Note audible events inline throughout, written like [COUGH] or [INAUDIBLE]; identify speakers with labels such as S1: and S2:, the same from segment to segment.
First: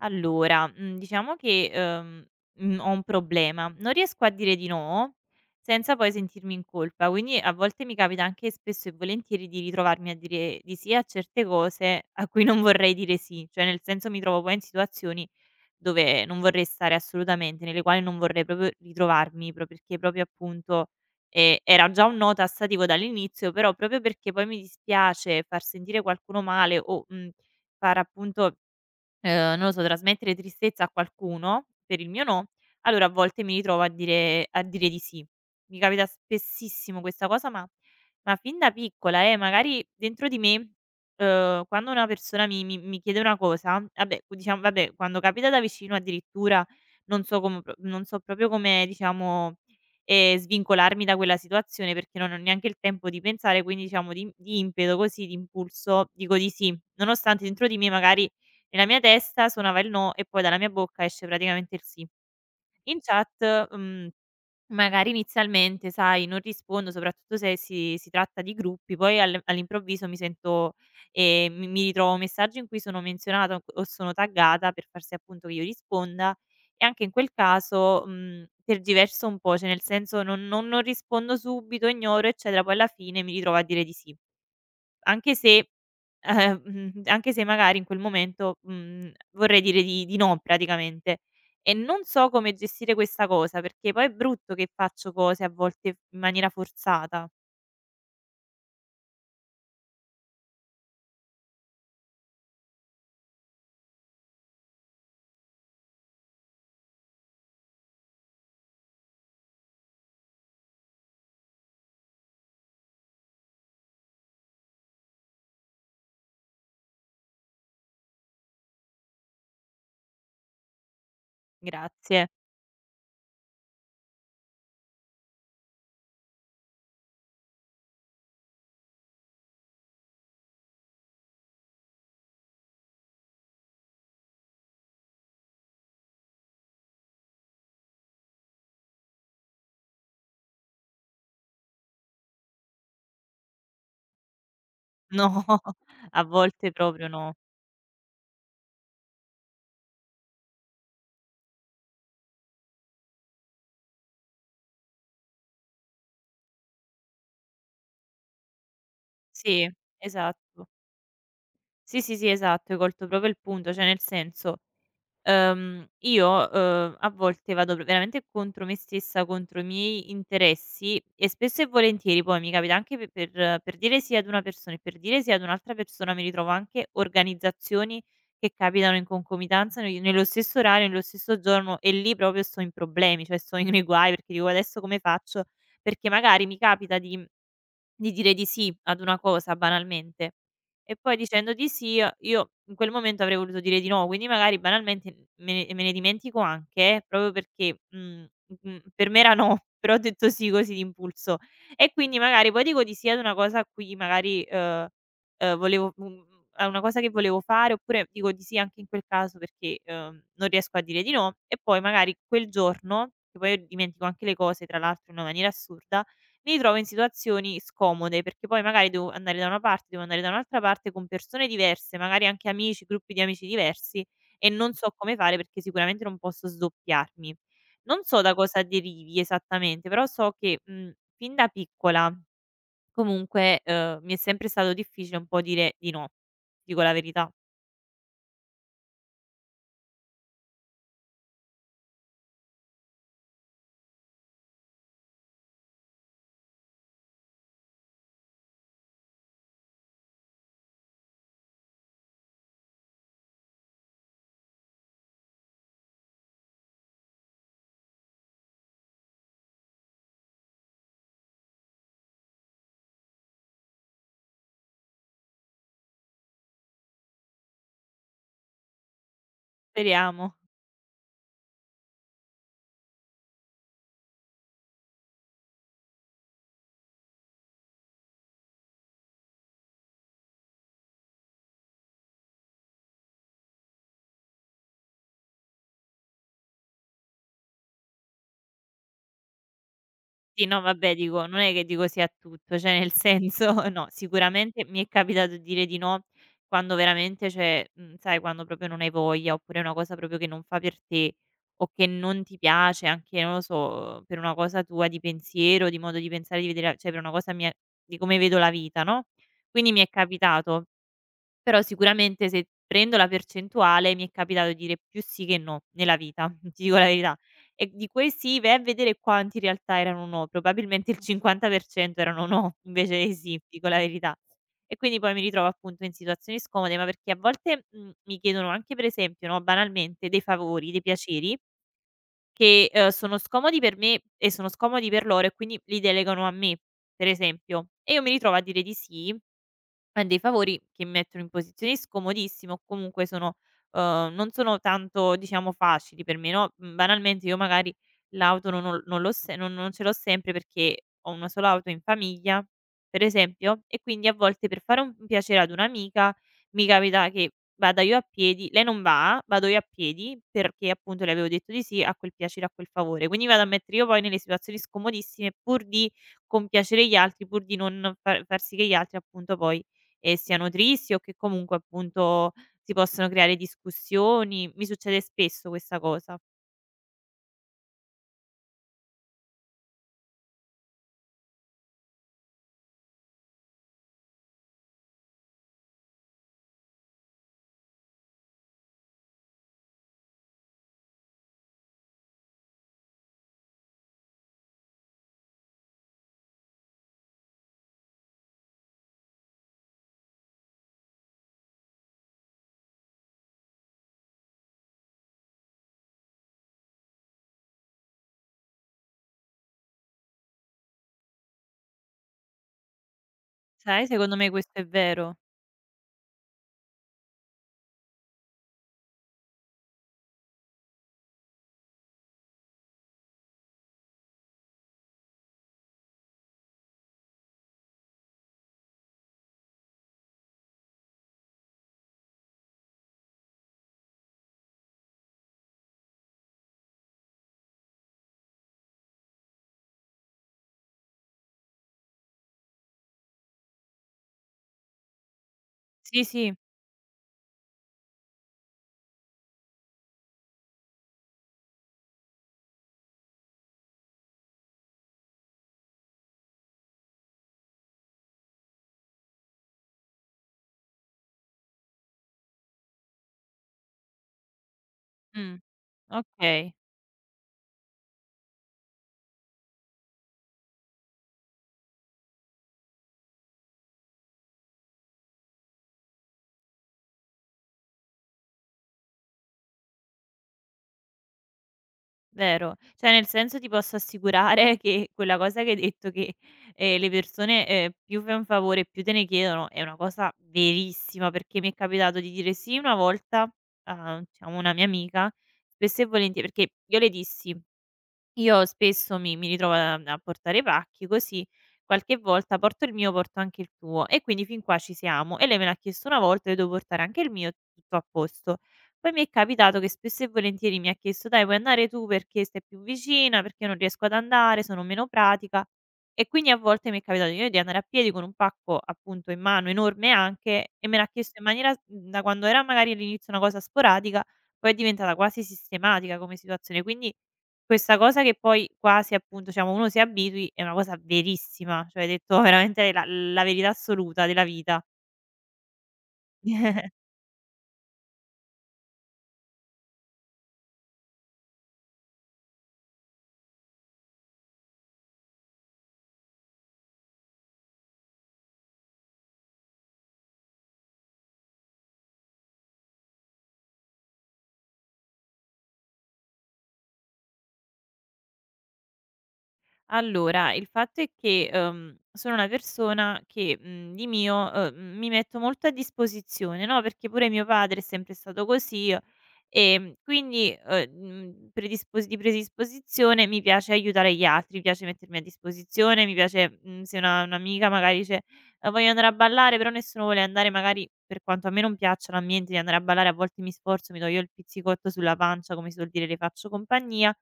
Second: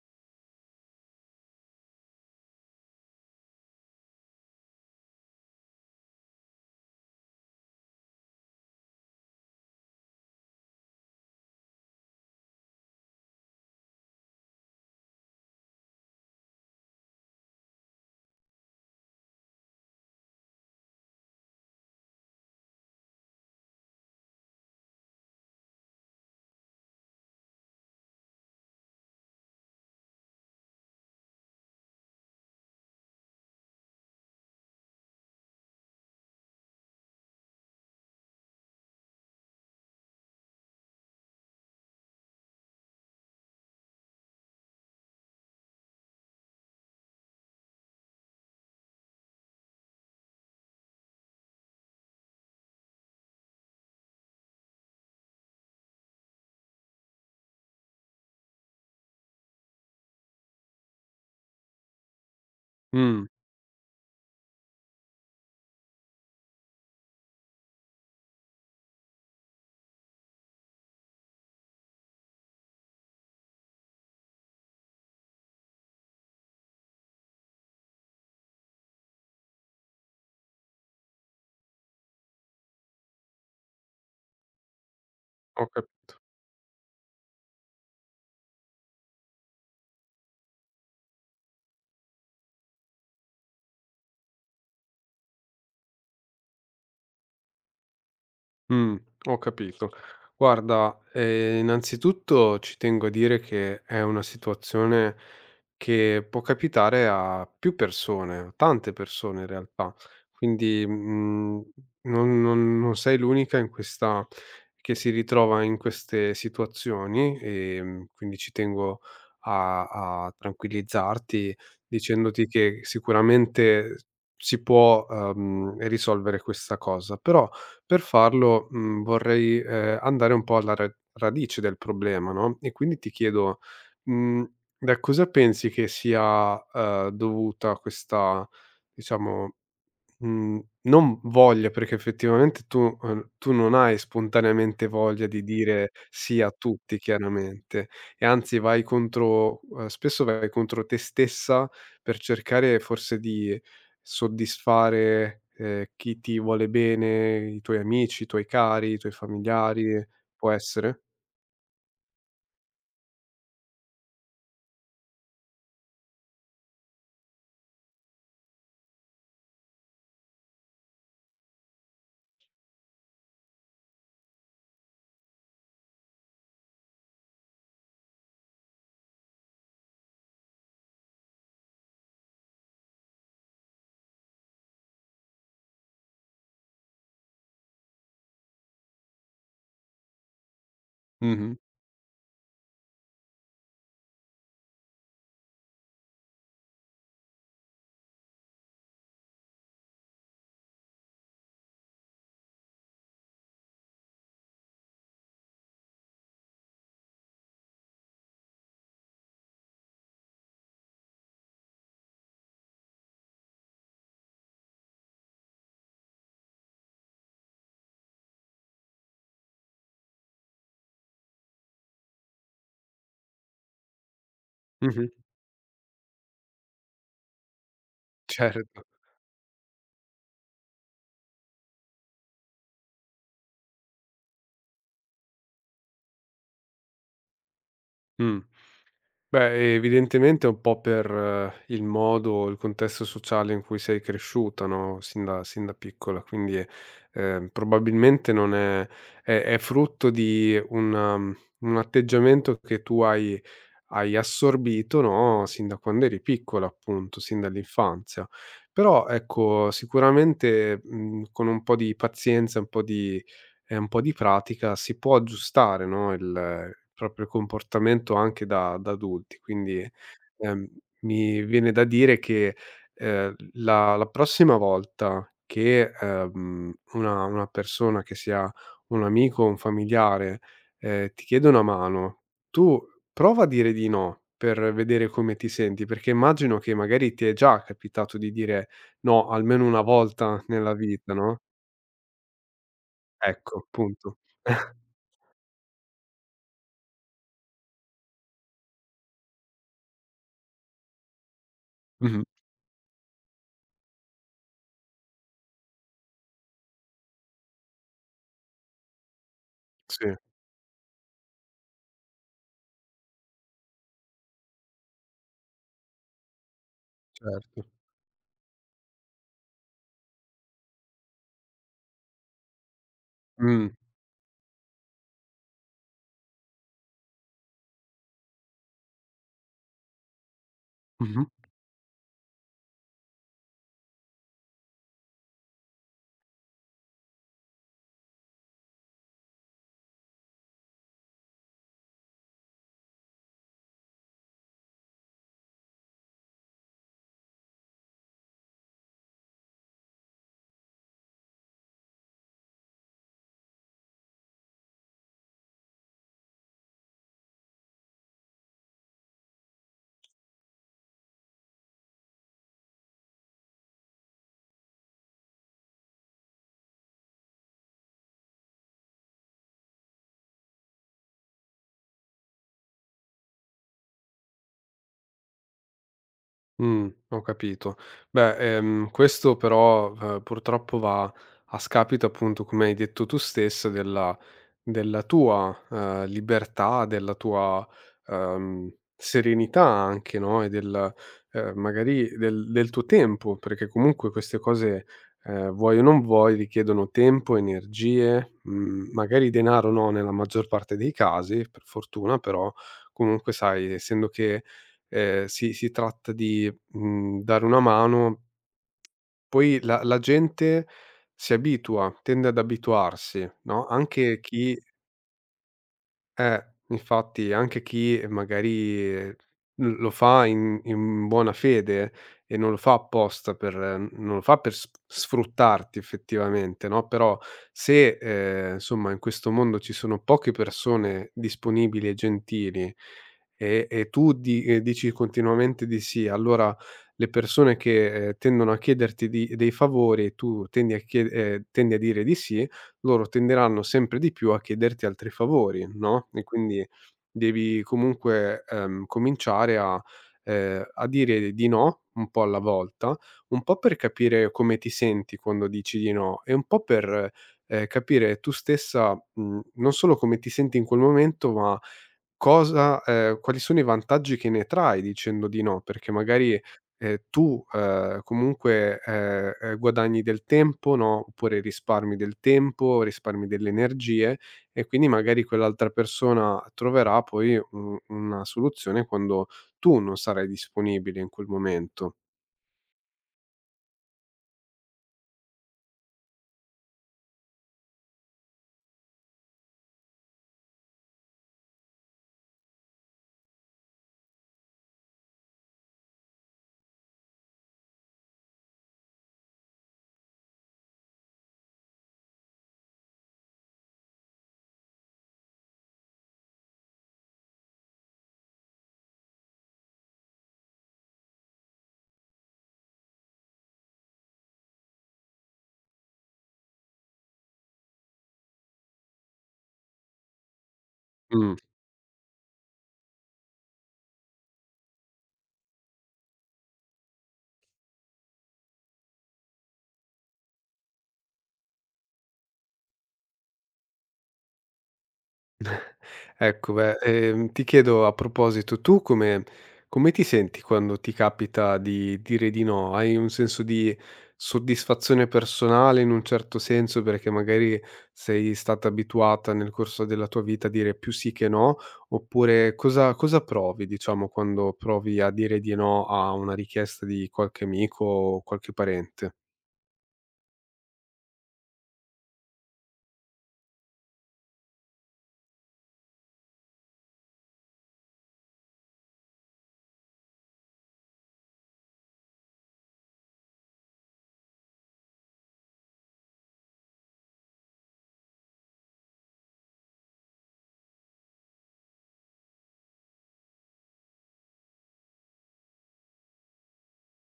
S1: Allora, diciamo che, ho un problema: non riesco a dire di no, senza poi sentirmi in colpa, quindi a volte mi capita anche spesso e volentieri di ritrovarmi a dire di sì a certe cose a cui non vorrei dire sì, cioè nel senso mi trovo poi in situazioni dove non vorrei stare assolutamente, nelle quali non vorrei proprio ritrovarmi, pro perché proprio appunto, era già un no tassativo dall'inizio, però proprio perché poi mi dispiace far sentire qualcuno male o, far appunto. Non lo so, trasmettere tristezza a qualcuno, per il mio no, allora a volte mi ritrovo a dire di sì. Mi capita spessissimo questa cosa, ma fin da piccola magari dentro di me, quando una persona mi chiede una cosa, vabbè diciamo vabbè, quando capita da vicino addirittura non so proprio come diciamo, svincolarmi da quella situazione perché non ho neanche il tempo di pensare, quindi diciamo di impeto, così, d'impulso dico di sì, nonostante dentro di me magari nella mia testa suonava il no e poi dalla mia bocca esce praticamente il sì. In
S2: Mh,
S1: chat, magari inizialmente, sai, non rispondo, soprattutto se si tratta di gruppi, poi al all'improvviso mi sento mi ritrovo messaggi in cui sono menzionata o sono taggata per far sì appunto che io risponda e anche in quel caso, tergiverso un po', cioè nel senso non rispondo subito, ignoro eccetera, poi alla fine mi ritrovo a dire di sì. Anche
S2: ho
S1: se
S2: cap
S1: anche se magari in quel momento, vorrei dire di no praticamente. E non so come gestire questa cosa, perché poi è brutto che faccio cose a volte in maniera forzata.
S2: Mh, ho capito. Guarda, innanzitutto ci tengo a dire che è una situazione che può capitare a più persone, a tante persone in realtà. Quindi, non sei l'unica in questa che si ritrova in queste situazioni, quindi ci tengo a tranquillizzarti
S1: Grazie.
S2: dicendoti che sicuramente si può, risolvere questa cosa. Però per farlo, vorrei, andare un po' alla ra radice del problema, no, e quindi ti chiedo, mhmm, da cosa pensi che sia, dovuta questa, diciamo, Mhmm, non voglia, perché effettivamente tu non hai spontaneamente
S1: [LAUGHS]
S2: voglia di
S1: No,
S2: dire
S1: a
S2: sì a
S1: volte
S2: tutti
S1: proprio no.
S2: chiaramente, e anzi vai contro spesso vai contro te stessa per cercare forse di soddisfare, chi ti vuole bene, i tuoi amici, i tuoi cari, i tuoi
S1: Sì,
S2: familiari, può
S1: esatto.
S2: essere?
S1: Sì, sì, sì, esatto, hai colto proprio il punto, cioè nel senso. Io, a volte vado pr veramente contro me stessa, contro i miei interessi e spesso e volentieri poi mi capita anche pe per dire sì ad una persona e per dire sì ad un'altra persona mi ritrovo anche organizzazioni che capitano in concomitanza ne nello stesso orario, nello stesso giorno e lì proprio sto in problemi, cioè sto nei [LAUGHS] guai perché dico: "Adesso come faccio?" Perché magari mi capita di dire di sì ad una cosa banalmente. E poi dicendo
S2: Mh-mh,
S1: di sì a io in quel momento avrei voluto dire di no, quindi magari banalmente me ne dimentico anche proprio perché, per me era no, [LAUGHS] però ho detto sì così d'impulso. E quindi magari poi dico di sì ad una cosa a cui magari, volevo a una cosa che volevo fare oppure dico di sì anche in quel caso perché, non riesco a dire di no e poi magari quel giorno, che poi io dimentico anche le cose tra l'altro in una maniera assurda mi ritrovo in situazioni scomode, perché poi magari devo andare da una parte, devo andare da un'altra parte con persone diverse, magari anche amici, gruppi di amici diversi e non so
S2: mh-mh,
S1: come fare perché sicuramente non posso sdoppiarmi. Non so da cosa
S2: certo,
S1: derivi esattamente, però so che, fin da piccola comunque, mi è sempre stato difficile un po' dire di no, dico la verità.
S2: mh. Beh, evidentemente è un po' per il modo, il contesto sociale in cui sei cresciuta, no, sin da piccola, quindi, probabilmente non è è frutto di un un atteggiamento che tu hai assorbito, no, sin da quando eri piccola appunto, sin dall'infanzia. Però ecco, sicuramente, con un po' di pazienza, un po' di pratica si può aggiustare, no, il proprio comportamento anche da adulti. Quindi,
S1: Speriamo.
S2: ehm, mi viene da dire che, la prossima volta che, una persona che sia un amico o un familiare, ti chiede una mano, tu prova a dire di no, per vedere come ti senti, perché immagino che magari ti è già capitato di dire no almeno una volta
S1: Sì, no
S2: nella
S1: vabbè
S2: vita,
S1: dico,
S2: no,
S1: non è che dico sì a tutto, cioè nel senso
S2: ecco,
S1: [LAUGHS] no,
S2: punto.
S1: sicuramente mi è
S2: [LAUGHS]
S1: capitato di dire di no quando veramente cioè, sai quando proprio non hai voglia, oppure è una cosa proprio che non fa per te, o che
S2: Mh-mh,
S1: non ti piace anche, non lo so, per una cosa tua di pensiero, di modo di pensare, di vedere la cioè per una cosa mia di come vedo la vita, no, quindi mi è
S2: sì,
S1: capitato però sicuramente se prendo la percentuale mi è capitato di dire più sì che no nella vita, [LAUGHS] ti dico la verità.
S2: certo.
S1: E di quei sì, vai a vedere quanti in realtà erano no, probabilmente il 50% erano no [LAUGHS] invece dei sì, ti
S2: Mh.
S1: dico la verità. E quindi poi mi ritrovo appunto in situazioni scomode, ma perché a volte, mi chiedono anche per esempio, no, banalmente dei favori, dei
S2: Mh-mh.
S1: piaceri che, sono scomodi per me e sono scomodi per loro e quindi li delegano a me, per esempio. E io mi ritrovo a dire di sì ma dei favori che mi mettono in posizioni scomodissime o comunque sono non sono tanto diciamo facili per me, no, banalmente io magari l'auto non ho non l'ho se non non ce l'ho sempre perché ho una sola auto in famiglia, per esempio, e quindi a volte per fare un piacere ad un'amica mi capita che vada io a piedi lei non va, vado io a piedi perché appunto le avevo detto di sì a quel piacere, a quel favore. Quindi vado a mettere io poi nelle situazioni scomodissime pur di compiacere gli altri, pur di non far sì che gli altri appunto poi e siano tristi o che comunque appunto si possano creare discussioni. Mi succede spesso questa cosa.
S2: Ho capito. Beh, questo però, purtroppo va a scapito, appunto, come hai detto tu stessa, della della tua, libertà, della tua, serenità anche, no, e del magari del del tuo tempo, perché comunque queste cose, vuoi o non vuoi, richiedono tempo, energie, magari denaro no, nella maggior parte dei casi, per fortuna, però comunque sai, essendo che, si tratta di, dare una mano. Poi la gente si abitua, tende ad abituarsi, no,
S1: Sai, secondo
S2: anche
S1: me
S2: chi
S1: questo è vero.
S2: infatti anche chi magari, l lo fa in buona fede e non lo fa apposta per non lo fa per s sfruttarti effettivamente, no, però se, insomma in questo mondo ci sono poche persone disponibili e gentili, e tu di dici continuamente di sì, allora le persone che, tendono a chiederti di dei favori, tu tendi a chie tendi a dire di sì, loro tenderanno sempre di più a chiederti altri favori,
S1: Sì,
S2: no, e
S1: sì.
S2: quindi devi comunque, cominciare a a dire di no un po' alla volta, un po' per capire come ti senti quando dici di no e un po' per, capire tu stessa, non solo come ti senti in quel momento, ma cosa quali sono i vantaggi che ne trai dicendo
S1: Mh.
S2: di no? Perché magari,
S1: Okay,
S2: tu, comunque, guadagni del tempo, no, oppure risparmi del tempo, risparmi delle energie, e quindi magari quell'altra persona troverà poi u una soluzione quando tu non sarai disponibile in quel momento.
S1: vero. Cioè nel senso ti posso assicurare [LAUGHS] che quella cosa che hai detto che, le persone, più fai un favore più te ne chiedono è una cosa verissima, perché mi è capitato di dire sì una volta a diciamo una mia amica, spesso e volentieri perché io le dissi. Io spesso mi ritrovo a portare i pacchi così, qualche volta porto il mio, porto anche il tuo e quindi fin qua ci siamo e lei me l'ha chiesto una volta, io devo portare anche il mio, tutto a posto. Poi mi è capitato che spesso e volentieri mi ha chiesto: "Dai, vuoi andare tu perché stai più vicina, perché io non riesco ad andare, sono meno pratica." E quindi a volte mi è capitato io di andare a piedi con un pacco appunto in mano, enorme anche, e me l'ha chiesto in
S2: Mh.
S1: maniera da quando era magari all'inizio una cosa sporadica, poi è diventata quasi sistematica come situazione, quindi questa cosa che poi quasi appunto, diciamo uno si abitui è una cosa verissima, cioè hai detto veramente la verità assoluta della vita.
S2: Ecco beh, ti chiedo a proposito, tu come come ti senti quando ti capita di dire di no? Hai un senso di soddisfazione personale in un certo senso, perché magari sei stata abituata nel corso della tua vita a dire più sì che no, oppure cosa cosa provi, diciamo, quando provi a dire di no a una richiesta di qualche amico o qualche parente?
S1: Allora, il fatto è che, sono una persona che, di mio, mi metto molto a disposizione, no, perché pure mio padre è sempre stato così, quindi, mhmm, predispos di predisposizione mi piace aiutare gli altri, mi piace mettermi a disposizione, mi piace, se una un'amica magari dice: Voglio andare a ballare", però nessuno vuole andare magari, per quanto a me non piaccia l'ambiente di andare a ballare, a volte mi sforzo, mi do io il pizzicotto sulla pancia, come si suol dire, le faccio compagnia,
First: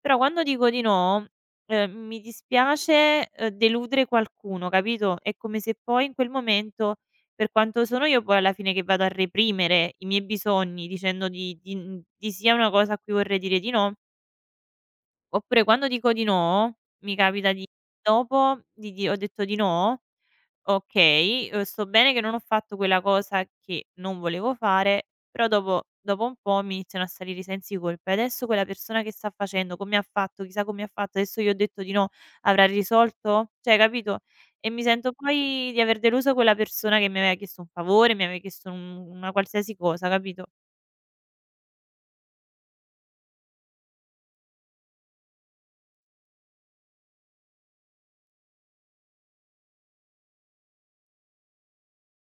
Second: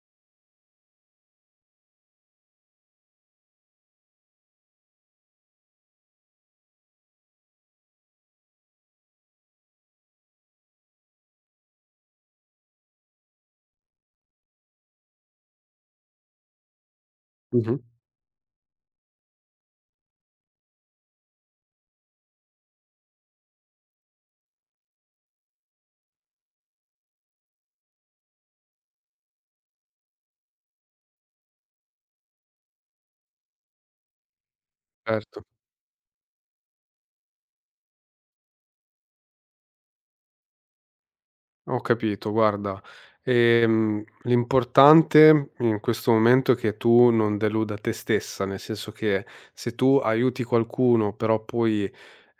S1: però quando dico di no, mi dispiace, deludere qualcuno, capito, è come se poi in quel momento, per quanto sono io poi alla fine che vado a reprimere i miei bisogni dicendo di sì a una cosa a cui vorrei dire di no, oppure quando dico di no, mi capita di
S2: Mh-mh.
S1: dopo di ho detto di no, okay, sto bene che non ho fatto quella cosa che non volevo fare, però dopo un po' mi iniziano a salire i sensi di colpa. E adesso quella persona che sta facendo, come ha fatto, chissà come ha fatto, adesso gli ho detto di no, avrà risolto? Cioè capito? E mi sento
S2: Certo.
S1: poi di aver deluso quella persona che mi aveva chiesto un favore, mi aveva chiesto un una qualsiasi cosa, capito?
S2: Ho capito, guarda, l'importante in questo momento è che tu non deluda te stessa, nel senso che se tu aiuti qualcuno, però poi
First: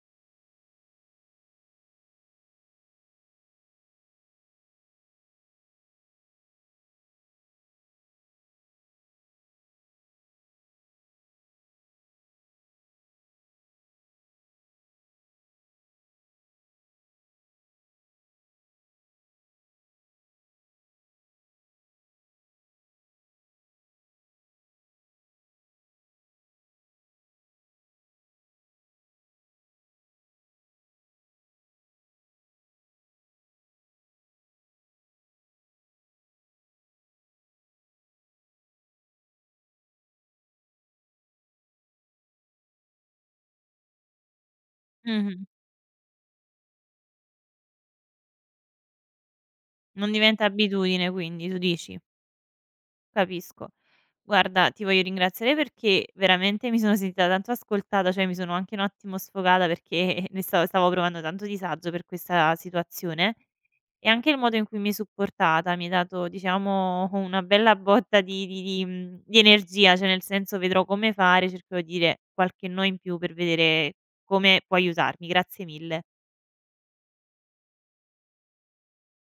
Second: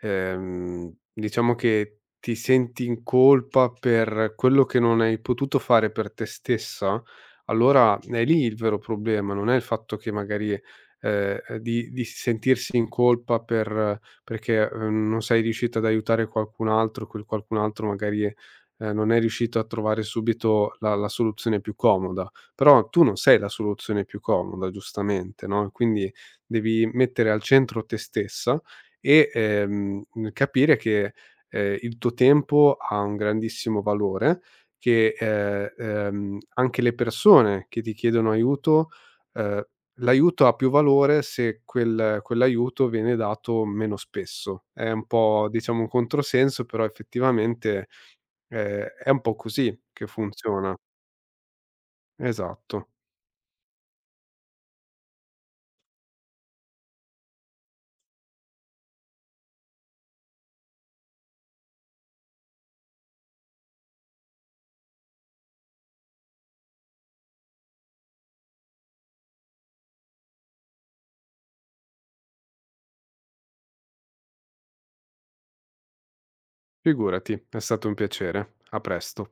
S2: diciamo che ti senti in colpa per quello che non hai potuto fare per te stessa, allora è lì il vero problema, non è il fatto che magari di sentirsi in colpa per, perché non sei riuscita ad aiutare qualcun altro, quel qualcun altro magari non è riuscito a trovare subito la soluzione più comoda. Però tu non sei la soluzione più comoda, giustamente, no, quindi devi mettere al centro te stessa e, capire che, il tuo tempo ha un grandissimo valore, che, anche le persone che ti chiedono aiuto, ehm, l'aiuto ha più valore se quel quell'aiuto viene dato meno spesso. È un
S1: Mh-mh.
S2: po', diciamo, un controsenso, però effettivamente, è un po' così che
S1: Non diventa
S2: funziona.
S1: abitudine quindi, tu dici?
S2: Esatto.
S1: Capisco. Guarda, ti voglio ringraziare perché veramente mi sono sentita tanto ascoltata, cioè mi sono anche un attimo sfogata perché [LAUGHS] ne stavo, stavo provando tanto disagio per questa situazione e anche il modo in cui mi hai supportata mi ha dato, diciamo, una bella botta di, di energia, cioè nel senso vedrò come fare, cercherò di dire qualche no in più per vedere come può aiutarmi. Grazie mille.
S2: Figurati, è stato un piacere. A presto.